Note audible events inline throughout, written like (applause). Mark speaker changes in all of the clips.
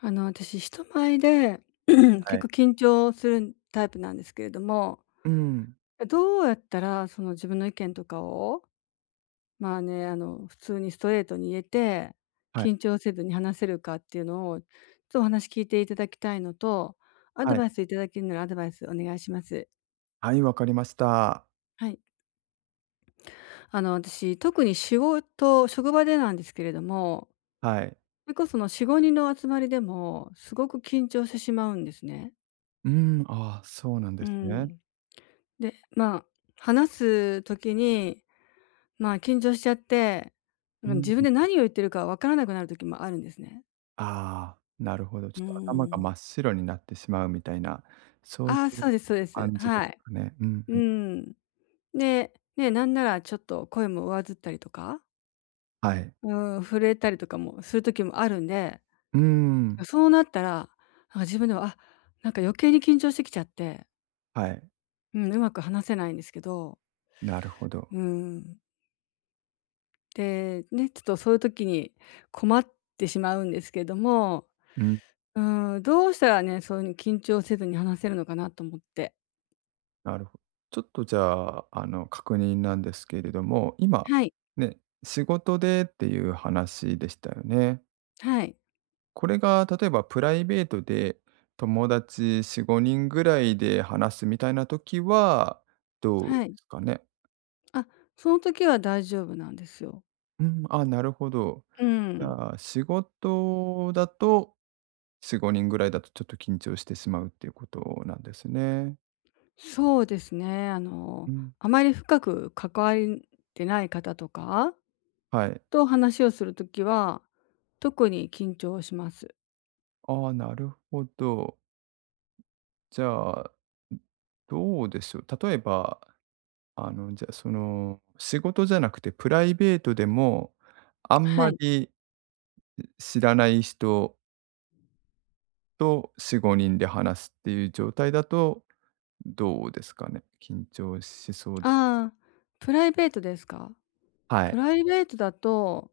Speaker 1: 私、人前で (clears throat) 結
Speaker 2: はい。
Speaker 1: 構緊張するタイプなんですけれども、
Speaker 2: うん。
Speaker 1: どうやったらその自分の意見とかを、まあね、普通にストレートに言えて、
Speaker 2: はい、
Speaker 1: 緊張せずに話せるかっていうのを、ちょっとお話聞いていただきたいのと、アド
Speaker 2: はい。
Speaker 1: バイスいただけるならアドバイスお願いします。
Speaker 2: はい、わかりました。
Speaker 1: はい。私、特に仕事、職場でなんですけれども、
Speaker 2: はい。
Speaker 1: それこその4、5人の集まりでも、すごく緊張してしまうんですね。
Speaker 2: うーん、ああ、そうなんで
Speaker 1: う
Speaker 2: すね。
Speaker 1: ん。で、まあ、話す時に、まあ、緊張しちゃって、な
Speaker 2: う
Speaker 1: んか
Speaker 2: ん。
Speaker 1: 自分で何を言ってるか分からなくなる時もあるんですね。
Speaker 2: ああ、なるほど。ち
Speaker 1: う
Speaker 2: ょっ
Speaker 1: ー
Speaker 2: と頭が真
Speaker 1: ん。
Speaker 2: っ白になってしまうみたいな、そうい
Speaker 1: ああ、
Speaker 2: う
Speaker 1: そうですそうです。
Speaker 2: 感じです
Speaker 1: はい。
Speaker 2: かね。うんう
Speaker 1: う
Speaker 2: ん。
Speaker 1: ん。で、ね、なんならちょっと声も上ずったりとか、
Speaker 2: はい。
Speaker 1: うん、震えたりとかもする時もあるんで、
Speaker 2: うーん、
Speaker 1: そうなったら、なんか自分では、あ、なんか余計に緊張してきちゃって、
Speaker 2: はい。
Speaker 1: うん、うまく話せないんですけど、
Speaker 2: なるほど。
Speaker 1: うーん。で、ね、ちょっとそういう時に困ってしまうんですけども、
Speaker 2: うん、
Speaker 1: うーん、どうしたらね、そういう緊張せずに話せるのかなと思って。
Speaker 2: なるほちょっとじゃあ、あの、確認なんですけれども、今、
Speaker 1: はい。
Speaker 2: ね、仕事でっていう話でしたよね。
Speaker 1: はい。
Speaker 2: これが例えばプライベートで友達4、5人ぐらいで話すみたいな時は、どうで
Speaker 1: はい。
Speaker 2: すかね。
Speaker 1: あ、その時は大丈夫なんですよ。
Speaker 2: うん、あ、なるほど。
Speaker 1: う
Speaker 2: じ
Speaker 1: ん。
Speaker 2: ゃあ、仕事だと4、5人ぐらいだとちょっと緊張してしまうっていうことなんですね。
Speaker 1: そうですね。
Speaker 2: うん。
Speaker 1: あまり深く関わりてない方とか
Speaker 2: はい。
Speaker 1: と話をする時は、特に緊張します。
Speaker 2: ああ、なるほど。じゃあ、どうでしょう。例えば、あの、じゃあ、その、仕事じゃなくてプライベートでも、あん
Speaker 1: は
Speaker 2: ま
Speaker 1: い。
Speaker 2: り知らない人と4、5人で話すっていう状態だと、どうですかね？緊張しそうで。
Speaker 1: ああ、プライベートですか？
Speaker 2: は
Speaker 1: プ
Speaker 2: い。
Speaker 1: ライベートだと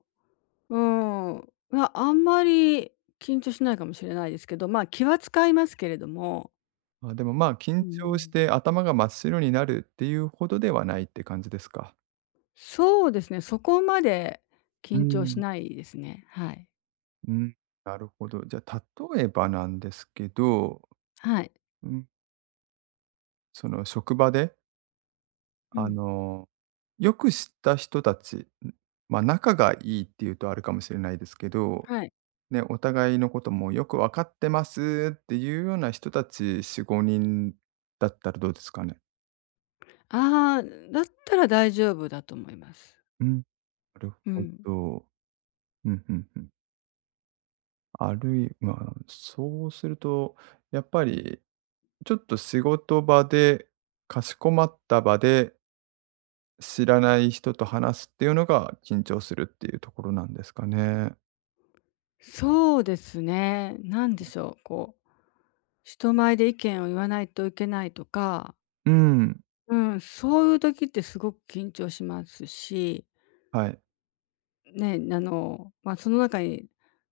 Speaker 1: うん。まああんまり緊張しないかもしれないですけど、ま、気は使いますけれども
Speaker 2: あ、でも、まあ、
Speaker 1: う
Speaker 2: 緊張し
Speaker 1: ん。
Speaker 2: て頭が真っ白になるっていうほどではないって感じですか？
Speaker 1: そうですね、そこまで
Speaker 2: う
Speaker 1: 緊張し
Speaker 2: ん、
Speaker 1: ないですね。はい。
Speaker 2: うん、なるほど。じゃ、あ、例えばなんですけど、
Speaker 1: はい。
Speaker 2: うん、その職場で、
Speaker 1: う
Speaker 2: あ
Speaker 1: ん。
Speaker 2: の、よく知った人たち、まあ、仲がいいっていうとあるかもしれないですけど
Speaker 1: はい。
Speaker 2: ね、お互いのこともよく分かってますっていうような人たち4、5人だったらどうですかね？
Speaker 1: ああ、だったら大丈夫だと思います。
Speaker 2: うん、なる
Speaker 1: う
Speaker 2: ほ
Speaker 1: ん。
Speaker 2: ど。うんうんうん。あるいは、そうすると、やっぱりちょっと仕事場で、かしこまった場で、知らない人と話すっていうのが緊張するっていうところなんですかね？
Speaker 1: そうですね、なんでしょう、こう、人前で意見を言わないといけないとか、
Speaker 2: うん、
Speaker 1: うん、そういう時ってすごく緊張しますし
Speaker 2: はい。
Speaker 1: ね、まあ、その中に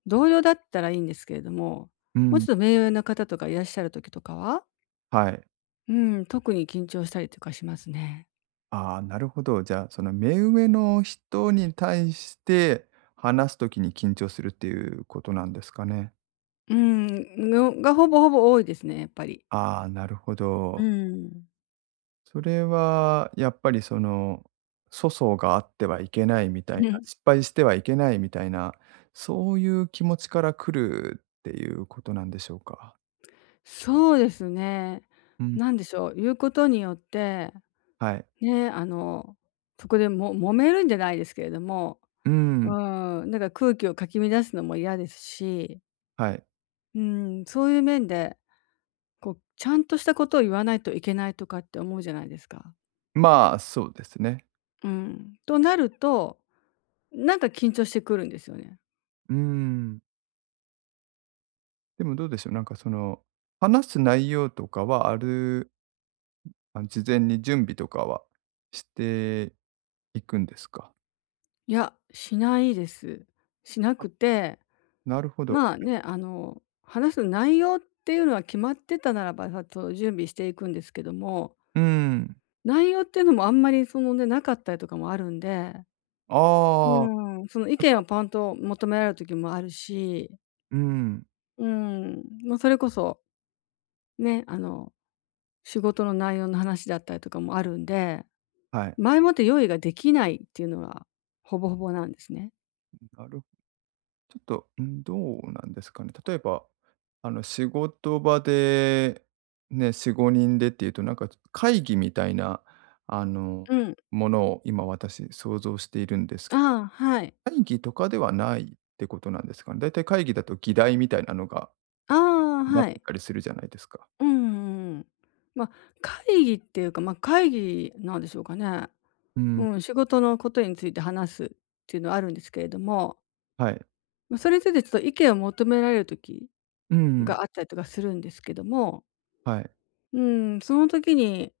Speaker 1: 同僚だったらいいんですけれども、
Speaker 2: う
Speaker 1: もうち
Speaker 2: ん、
Speaker 1: ょっと名誉な方とかいらっしゃる時とかは、
Speaker 2: はい。
Speaker 1: うん、特に緊張したりとかしますね。
Speaker 2: ああ、なるほど。じゃあ、その目上の人に対して話すときに緊張するっていうことなんですかね。
Speaker 1: うん、のがほぼほぼ多いですね、やっぱり。
Speaker 2: ああ、なるほ
Speaker 1: う
Speaker 2: ど。
Speaker 1: ん。
Speaker 2: それはやっぱりその、粗相があってはいけないみたいな、失
Speaker 1: (laughs)
Speaker 2: 敗してはいけないみたいな、そういう気持ちから来るっていうことなんでしょうか？
Speaker 1: そうですね。
Speaker 2: うん、
Speaker 1: なんでしょう、言うことによって、
Speaker 2: はい。
Speaker 1: ね、そこでも揉めるんじゃないですけれども、
Speaker 2: う
Speaker 1: う
Speaker 2: ん、
Speaker 1: ん、なんか空気をかき乱すのも嫌ですし、
Speaker 2: はい。
Speaker 1: うん、そういう面でこう、ちゃんとしたことを言わないといけないとかって思うじゃないですか。
Speaker 2: まあ、そうですね。
Speaker 1: うん。となると、なんか緊張してくるんですよね。
Speaker 2: うん。でもどうでしょう、なんかその、話す内容とかはあるあ、事前に準備とかはしていくんですか？
Speaker 1: いや、しないです。しなくて、
Speaker 2: なるほど。
Speaker 1: まあね、話す内容っていうのは決まってたならば、さと準備していくんですけども、
Speaker 2: うん。
Speaker 1: 内容っていうのもあんまりそのね、なかったりとかもあるんで、
Speaker 2: ああ、
Speaker 1: うん、その意
Speaker 2: なん
Speaker 1: 見を
Speaker 2: か、
Speaker 1: パンと求められる時もあるし、
Speaker 2: うん、
Speaker 1: うん、もうそれこそ、ね、仕事の内容の話だったりとかもあるんで、
Speaker 2: はい。
Speaker 1: 前もって用意ができないっていうのがほぼほぼなんですね。
Speaker 2: なるちょっと、うん、どうなんですかね。例えば、あの、仕事場で、ね、4、5人でっていうと、なんか、会議みたいな、あの、
Speaker 1: うん。
Speaker 2: ものを今私想像しているんですけ
Speaker 1: ああ、はい。
Speaker 2: ど、会議とかではないってことなんですかね？だいたい会議だと議題みたいなのが
Speaker 1: ああ、
Speaker 2: 決まっ
Speaker 1: は
Speaker 2: て
Speaker 1: い。
Speaker 2: たりするじゃないですか。
Speaker 1: うんうんうん。まあ、会議っていうか、まあ、会議なんでしょうかね。
Speaker 2: うん、
Speaker 1: うん、仕事のことについて話すっていうのはあるんですけれども、
Speaker 2: はい。
Speaker 1: ま、それについてちょっと意見を求められる時
Speaker 2: うんうん。
Speaker 1: があったりとかするんですけども、
Speaker 2: はい。
Speaker 1: うん、その時に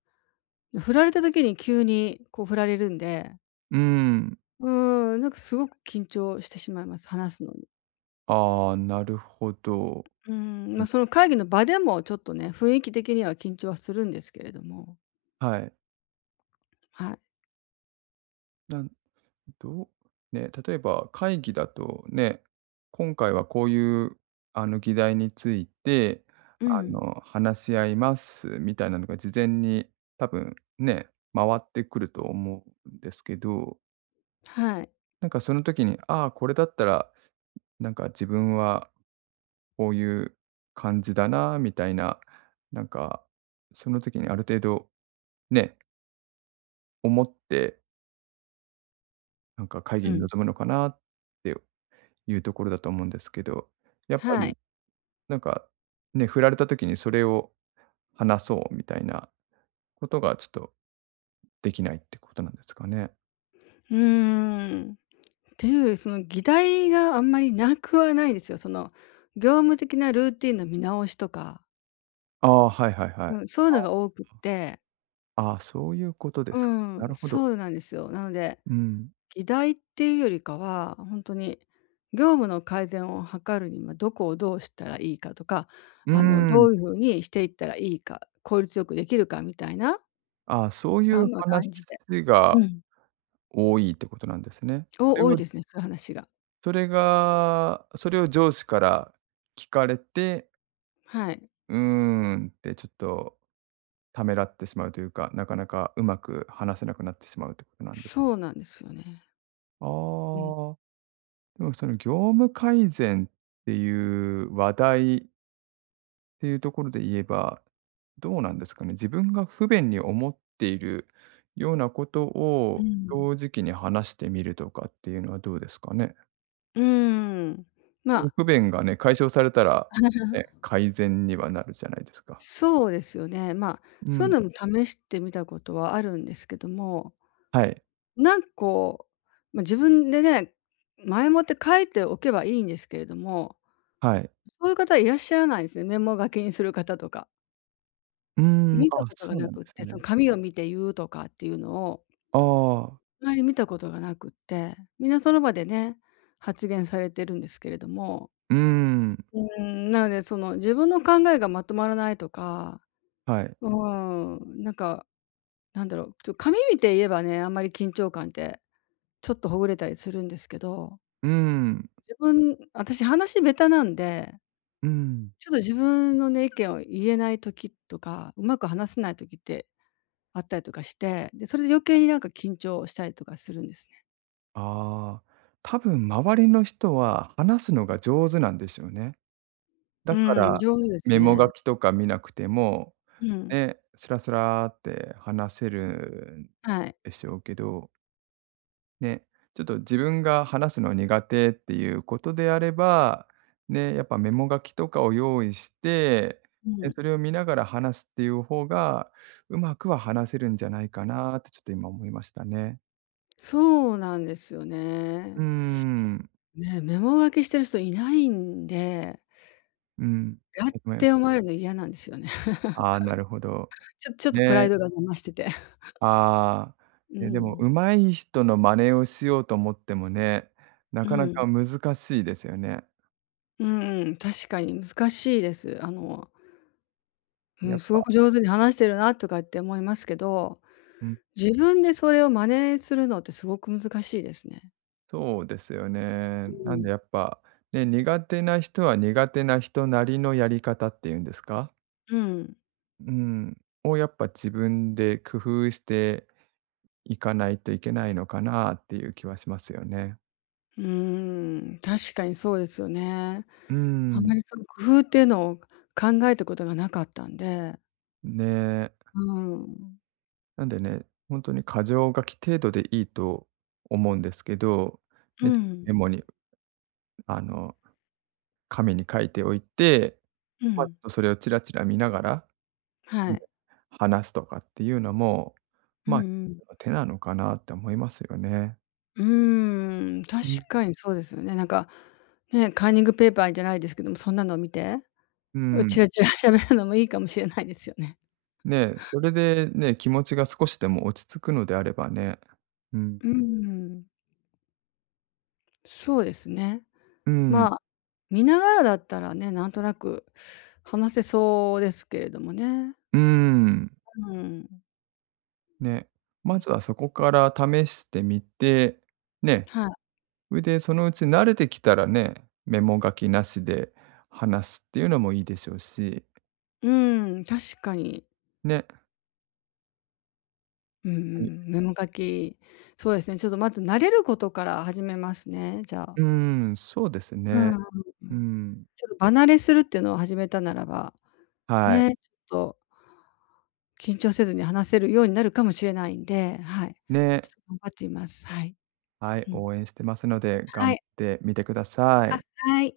Speaker 1: 振られた時に急にこう振られるんで
Speaker 2: うーん。
Speaker 1: うん、なんかすごく緊張してしまいます、話すのに。
Speaker 2: ああ、なるほど。
Speaker 1: うん。
Speaker 2: う
Speaker 1: ま
Speaker 2: ん。
Speaker 1: あ、その会議の場でもちょっとね、雰囲気的には緊張はするんですけれども、
Speaker 2: はい。
Speaker 1: はい。
Speaker 2: なんどうね、例えば会議だとね、今回はこういうあの議題について、
Speaker 1: う
Speaker 2: あ
Speaker 1: ん。
Speaker 2: の、話し合いますみたいなのが事前に多分ね、回ってくると思うんですけど、
Speaker 1: はい。
Speaker 2: なんかその時に、ああ、これだったら、なんか自分はこういう感じだなみたいな、なんか、その時にある程度ね、思って、なんか会
Speaker 1: う
Speaker 2: 議に
Speaker 1: ん。
Speaker 2: 臨むのかなっていうところだと思うんですけど、やっぱ
Speaker 1: は
Speaker 2: り
Speaker 1: い。
Speaker 2: なんか、ね、振られた時にそれを話そうみたいなことがちょっとできないってことなんですかね。
Speaker 1: うーん。っていうより、その議題があんまりなくはないですよ。その業務的なルーティンの見直しとか、
Speaker 2: ああ、はいはいはい。
Speaker 1: うん、そういうのが多くって
Speaker 2: ああ、そういうことで
Speaker 1: う
Speaker 2: すか。な
Speaker 1: ん、
Speaker 2: るほど。
Speaker 1: そうなんですよ。なので、
Speaker 2: うん。
Speaker 1: 議題っていうよりかは、本当に業務の改善を図るにはどこをどうしたらいいかとか、
Speaker 2: うー
Speaker 1: ど
Speaker 2: ん。
Speaker 1: ういう風にしていったらいいか、効率よくできるかみたいな、
Speaker 2: ああ、そうい
Speaker 1: あ
Speaker 2: う
Speaker 1: んな
Speaker 2: 話
Speaker 1: 感じで
Speaker 2: が
Speaker 1: うん。
Speaker 2: 多いってことなんですね。そ
Speaker 1: お
Speaker 2: れ
Speaker 1: 多い
Speaker 2: を
Speaker 1: ですね、そういう話が。
Speaker 2: それがそれを上司から聞かれて、
Speaker 1: はい。
Speaker 2: うーんってちょっとためらってしまうというか、なかなかうまく話せなくなってしまうってことなんです
Speaker 1: そ
Speaker 2: ね。
Speaker 1: うなんですよね。
Speaker 2: あ
Speaker 1: うん。
Speaker 2: あ、でもその業務改善っていう話題っていうところで言えば、どうなんですかね。自分が不便に思っているようなこと
Speaker 1: う
Speaker 2: を
Speaker 1: ん。
Speaker 2: 正直に話してみるとかっていうのはどうですかね。
Speaker 1: うーん。ま
Speaker 2: この
Speaker 1: あ、
Speaker 2: 不便がね、解消されたら、ね、
Speaker 1: (laughs)
Speaker 2: 改善にはなるじゃないですか。
Speaker 1: そうですよね。まあ、
Speaker 2: う
Speaker 1: そうい
Speaker 2: ん。
Speaker 1: うのも試してみたことはあるんですけども
Speaker 2: はい、
Speaker 1: なんかこう、ま、自分でね、前もって書いておけばいいんですけれども、
Speaker 2: はい。
Speaker 1: そういう方いらっしゃらないんですね、メモ書きにする方とか。
Speaker 2: うーん、あ、
Speaker 1: 見たことが
Speaker 2: そう
Speaker 1: な
Speaker 2: なんで
Speaker 1: くっ
Speaker 2: す
Speaker 1: て、その
Speaker 2: ね。
Speaker 1: 紙を見て言うとかっていうのを、
Speaker 2: ああ、
Speaker 1: あまり見たことがなくって、みんなその場でね、発言されてるんですけれども、
Speaker 2: うーん。
Speaker 1: うーん、なのでその自分の考えがまとまらないとか、
Speaker 2: はい。
Speaker 1: うーん、なんか、なんだろう、紙見て言えばね、あんまり緊張感ってちょっとほぐれたりするんですけど
Speaker 2: うん、
Speaker 1: 自分私話下手なんで、
Speaker 2: うん。
Speaker 1: ちょっと自分のね、意見を言えない時とか、うまく話せない時ってあったりとかして、で、それで余計になんか緊張したりとかするんですね。
Speaker 2: ああ、多分周りの人は話すのが上手なんですよね。だか
Speaker 1: うん、
Speaker 2: ら、
Speaker 1: 上手です
Speaker 2: メモ書
Speaker 1: ね。
Speaker 2: きとか見なくても、
Speaker 1: うん、
Speaker 2: ね、スラスラって話せるん
Speaker 1: はい。
Speaker 2: でしょうけど、ね、ちょっと自分が話すの苦手っていうことであれば、ね、やっぱメモ書きとかを用意して、
Speaker 1: う
Speaker 2: で、
Speaker 1: ん。
Speaker 2: それを見ながら話すっていう方が、うまくは話せるんじゃないかなってちょっと今思いましたね。
Speaker 1: そうなんですよ
Speaker 2: うー
Speaker 1: ね。
Speaker 2: ん。
Speaker 1: ね、メモ書きしてる人いないんで、
Speaker 2: うん。
Speaker 1: やっ
Speaker 2: (unintelligible)
Speaker 1: て思われるの嫌なんですよね。(laughs)
Speaker 2: ああ、なるほど。
Speaker 1: ちょっとプラ
Speaker 2: ね、
Speaker 1: イドが出ましてて。
Speaker 2: あ
Speaker 1: う
Speaker 2: あ、ね、でも
Speaker 1: ん。
Speaker 2: 上手い人の真似をしようと思ってもね、な
Speaker 1: う
Speaker 2: かな
Speaker 1: ん。
Speaker 2: か難しいですよね。
Speaker 1: うんうん、確かに難しいです。う
Speaker 2: や
Speaker 1: ん、
Speaker 2: っ
Speaker 1: す
Speaker 2: ぱ、
Speaker 1: ごく上手に話してるなとかって思いますけど、
Speaker 2: うん、
Speaker 1: 自分でそれを真似するのってすごく難しいですね。
Speaker 2: そうですよね。
Speaker 1: う
Speaker 2: なん
Speaker 1: ん。
Speaker 2: でやっぱ、ね、苦手な人は苦手な人なりのやり方っていうんですか？
Speaker 1: うん。
Speaker 2: うん、をやっぱ自分で工夫していかないといけないのかなっていう気はしますよね。
Speaker 1: うーん、確かにそうですよね。
Speaker 2: うー
Speaker 1: あん
Speaker 2: ん、
Speaker 1: まりその工夫っていうのを考えたことがなかったんで、
Speaker 2: ね。
Speaker 1: うん。
Speaker 2: なんでね、本当に箇条書き程度でいいと思うんですけど、
Speaker 1: う
Speaker 2: ね、
Speaker 1: ん、
Speaker 2: メモに、あの、紙に書いておいて、
Speaker 1: う
Speaker 2: まあ、ちょ
Speaker 1: ん、
Speaker 2: っとそれをチラチラ見ながら、
Speaker 1: はい。
Speaker 2: 話すとかっていうのも、
Speaker 1: うん
Speaker 2: ま、あ
Speaker 1: うん。
Speaker 2: 一つの手なのかなって思いますよね。
Speaker 1: うーん、確
Speaker 2: うん。
Speaker 1: かにそうですよね。なんか、ね、カーニングペーパーじゃないですけども、そんなのを見て、
Speaker 2: うん。
Speaker 1: チラチラ喋るのもいいかもしれないですよね。
Speaker 2: ね、それでね、気持ちが少しでも落ち着くのであればね。うん。
Speaker 1: うん。そうですね。
Speaker 2: うん。
Speaker 1: まあ、見ながらだったらね、なんとなく話せそうですけれどもね。
Speaker 2: うん。
Speaker 1: うん。
Speaker 2: ね、まずはそこから試してみて、ね、
Speaker 1: はい。
Speaker 2: それで、そのうち慣れてきたらね、メモ書きなしで話すっていうのもいいでしょうし、
Speaker 1: うん、確かに。
Speaker 2: ね。
Speaker 1: うんう
Speaker 2: はい。
Speaker 1: ん、メモ書き、そうですね、ちょっとまず慣れることから始めますね、じゃあ。
Speaker 2: うーん、そうです
Speaker 1: う
Speaker 2: ね。
Speaker 1: ん
Speaker 2: うん。
Speaker 1: ちょっと離れするっていうのを始めたならば、
Speaker 2: はい。
Speaker 1: ね、ちょっと緊張せずに話せるようになるかもしれないんで、はい。ちょっ
Speaker 2: ね。
Speaker 1: と頑張っています。はい。
Speaker 2: はい、
Speaker 1: うん。
Speaker 2: 応援してますので、頑
Speaker 1: は
Speaker 2: 張っ
Speaker 1: い。
Speaker 2: てみてくださ
Speaker 1: あ、
Speaker 2: い。
Speaker 1: はい。